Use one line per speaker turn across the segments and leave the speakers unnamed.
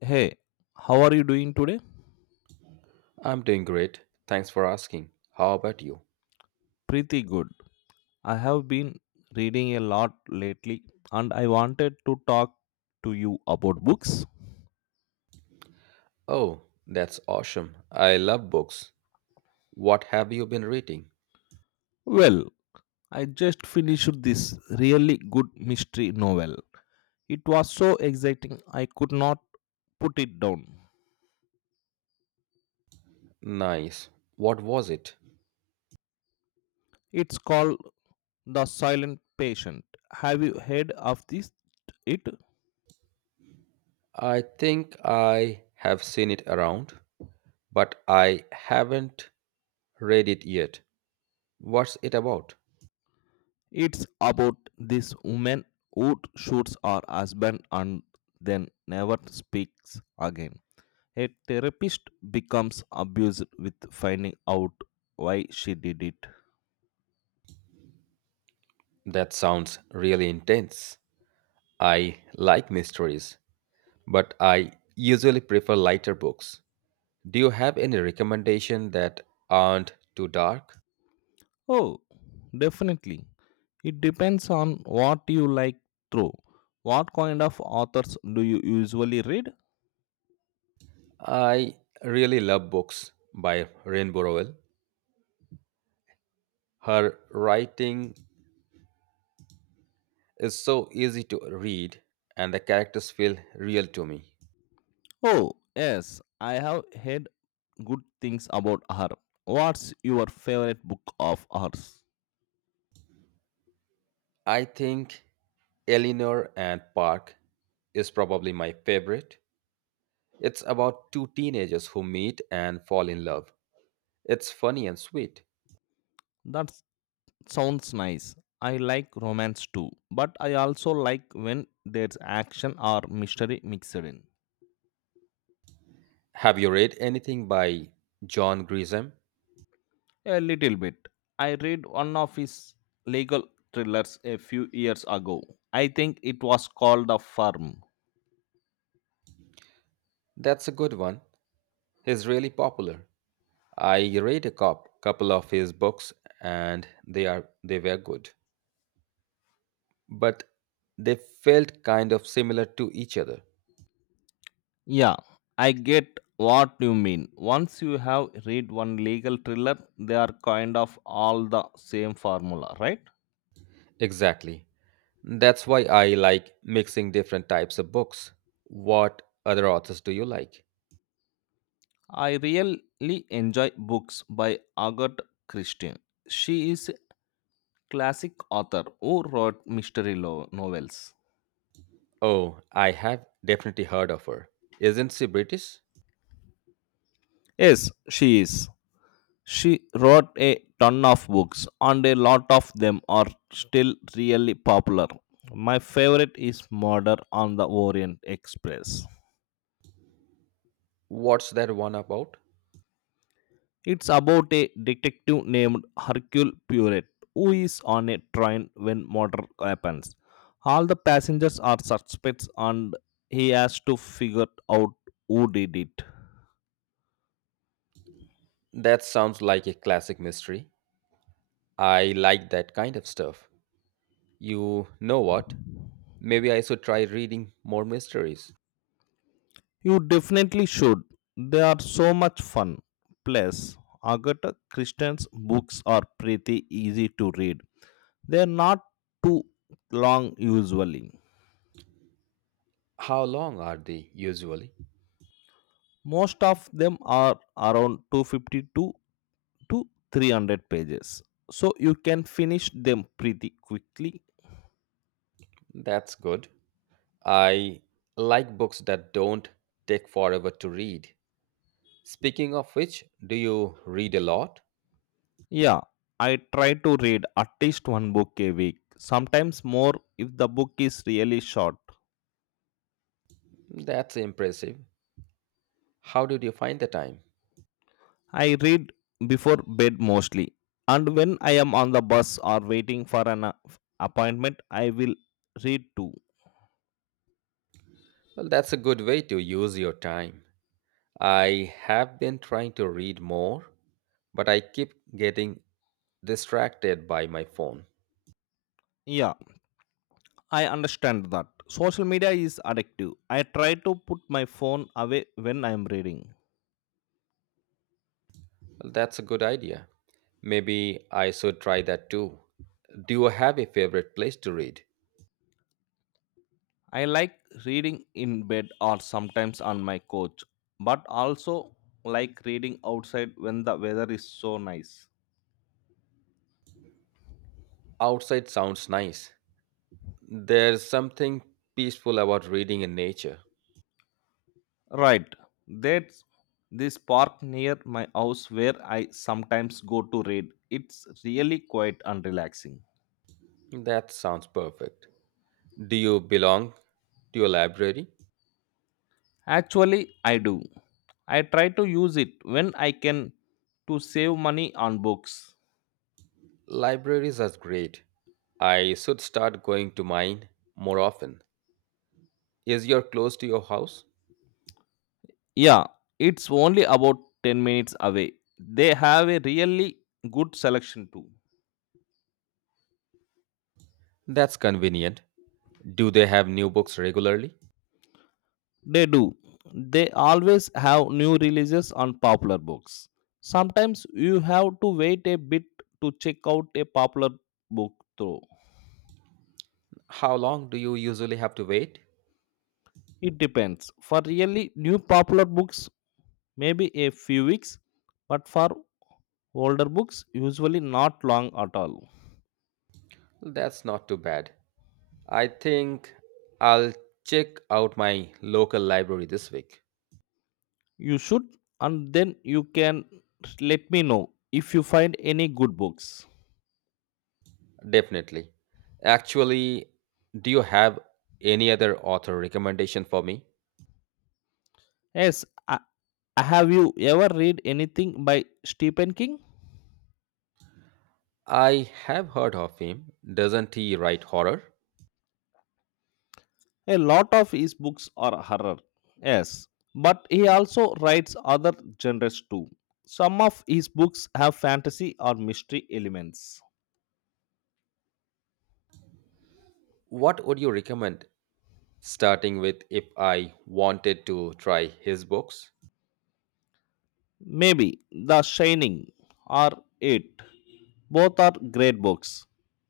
Hey, how are you doing today?
I'm doing great. Thanks for asking. How about you?
Pretty good. I have been reading a lot lately and I wanted to talk to you about books.
Oh, that's awesome. I love books. What have you been reading?
Well, I just finished this really good mystery novel. It was so exciting I could not put it down.
Nice. What was it?
It's called The Silent Patient. Have you heard of this? It?
I think I have seen it around, but I haven't read it yet. What's it about?
It's about this woman who shoots her husband and then never speaks again. A therapist becomes abused with finding out why she did it.
That sounds really intense. I like mysteries, but I usually prefer lighter books. Do you have any recommendation that aren't too dark?
Oh, definitely. It depends on what you like through. What kind of authors do you usually read?
I really love books by Rain Burwell. Her writing is so easy to read and the characters feel real to me.
Oh, yes, I have heard good things about her. What's your favorite book of hers?
I think Eleanor and Park is probably my favorite. It's about two teenagers who meet and fall in love. It's funny and sweet.
That's Sounds nice. I like romance too, but I also like when there's action or mystery mixed in.
Have you read anything by John Grisham?
A little bit. I read one of his legal thrillers a few years ago. I think it was called The Firm.
That's a good one. He's really popular. I read a couple of his books, and they were good, but they felt kind of similar to each other.
Yeah, I get what you mean. Once you have read one legal thriller, they are kind of all the same formula, right?
Exactly. That's why I like mixing different types of books. What other authors do you like?
I really enjoy books by Agatha Christie. She is classic author who wrote mystery novels.
Oh, I have definitely heard of her. Isn't she British?
Yes, she is. She wrote a ton of books, and a lot of them are still really popular. My favorite is Murder on the Orient Express.
What's that one about?
It's about a detective named Hercule Poirot who is on a train when murder happens. All the passengers are suspects, and he has to figure out who did it.
That sounds like a classic mystery. I like that kind of stuff. You know what? Maybe I should try reading more mysteries.
You definitely should. They are so much fun. Plus, Agatha Christie's books are pretty easy to read. They are not too long usually.
How long are they usually?
Most of them are around 252 to 300 pages. So you can finish them pretty quickly.
That's good. I like books that don't take forever to read. Speaking of which, do you read a lot?
Yeah, I try to read at least one book a week, sometimes more if the book is really short.
That's impressive. How did you find the time?
I read before bed mostly, and when I am on the bus or waiting for an appointment, I will read too.
Well, that's a good way to use your time. I have been trying to read more, but I keep getting distracted by my phone.
Yeah, I understand that. Social media is addictive. I try to put my phone away when I am reading.
Well, that's a good idea. Maybe I should try that too. Do you have a favorite place to read?
I like reading in bed or sometimes on my couch, but also like reading outside when the weather is so nice.
Outside sounds nice. There's something peaceful about reading in nature.
Right. That's this park near my house where I sometimes go to read. It's really quite and relaxing.
That sounds perfect. Do you belong to a library?
Actually, I do. I try to use it when I can to save money on books.
Libraries are great. I should start going to mine more often. Is your close to your house?
Yeah, it's only about 10 minutes away. They have a really good selection too.
That's convenient. Do they have new books regularly?
They do. They always have new releases on popular books. Sometimes you have to wait a bit to check out a popular book though.
How long do you usually have to wait?
It depends. For really new popular books, maybe a few weeks, but for older books, usually not long at all.
That's not too bad. I think I'll check out my local library this week.
You should, and then you can let me know if you find any good books.
Definitely. Actually, do you have any other author recommendation for me?
Yes, I, have you ever read anything by Stephen King?
I have heard of him. Doesn't he write horror?
A lot of his books are horror, yes, but he also writes other genres too. Some of his books have fantasy or mystery elements.
What would you recommend starting with if I wanted to try his books?
Maybe The Shining or It. Both are great books.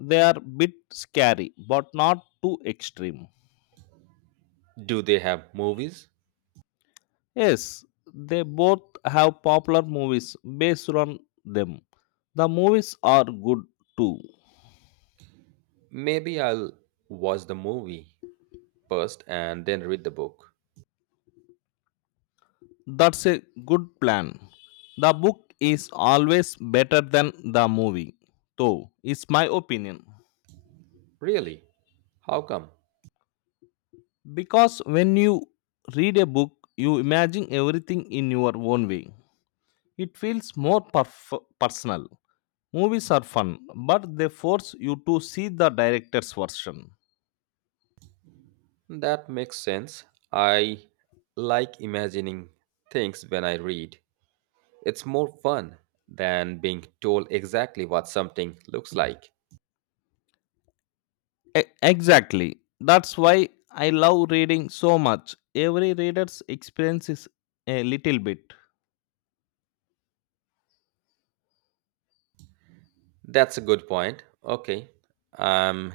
They are bit scary, but not too extreme.
Do they have movies?
Yes, they both have popular movies based on them. The movies are good too.
Maybe I'll watch the movie first and then read the book.
That's a good plan. The book is always better than the movie, though, it's my opinion.
Really? How come?
Because when you read a book, you imagine everything in your own way. It feels more personal. Movies are fun, but they force you to see the director's version.
That makes sense. I like imagining things when I read. It's more fun than being told exactly what something looks like.
Exactly. That's why I love reading so much. Every reader's experience is a little bit.
That's a good point. Okay. I'm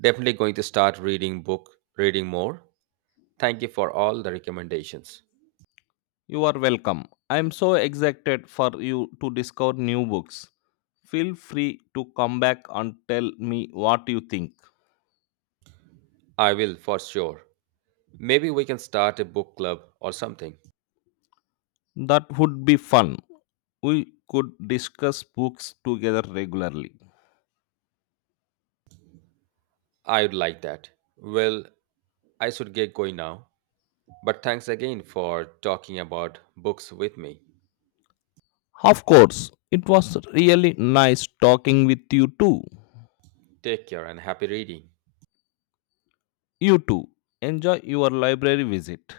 definitely going to start reading more. Thank you for all the recommendations.
You are welcome. I am so excited for you to discover new books. Feel free to come back and tell me what you think.
I will for sure. Maybe we can start a book club or something.
That would be fun. We could discuss books together regularly.
I would like that. Well, I should get going now. But thanks again for talking about books with me.
Of course, it was really nice talking with you too.
Take care and happy reading.
You too. Enjoy your library visit.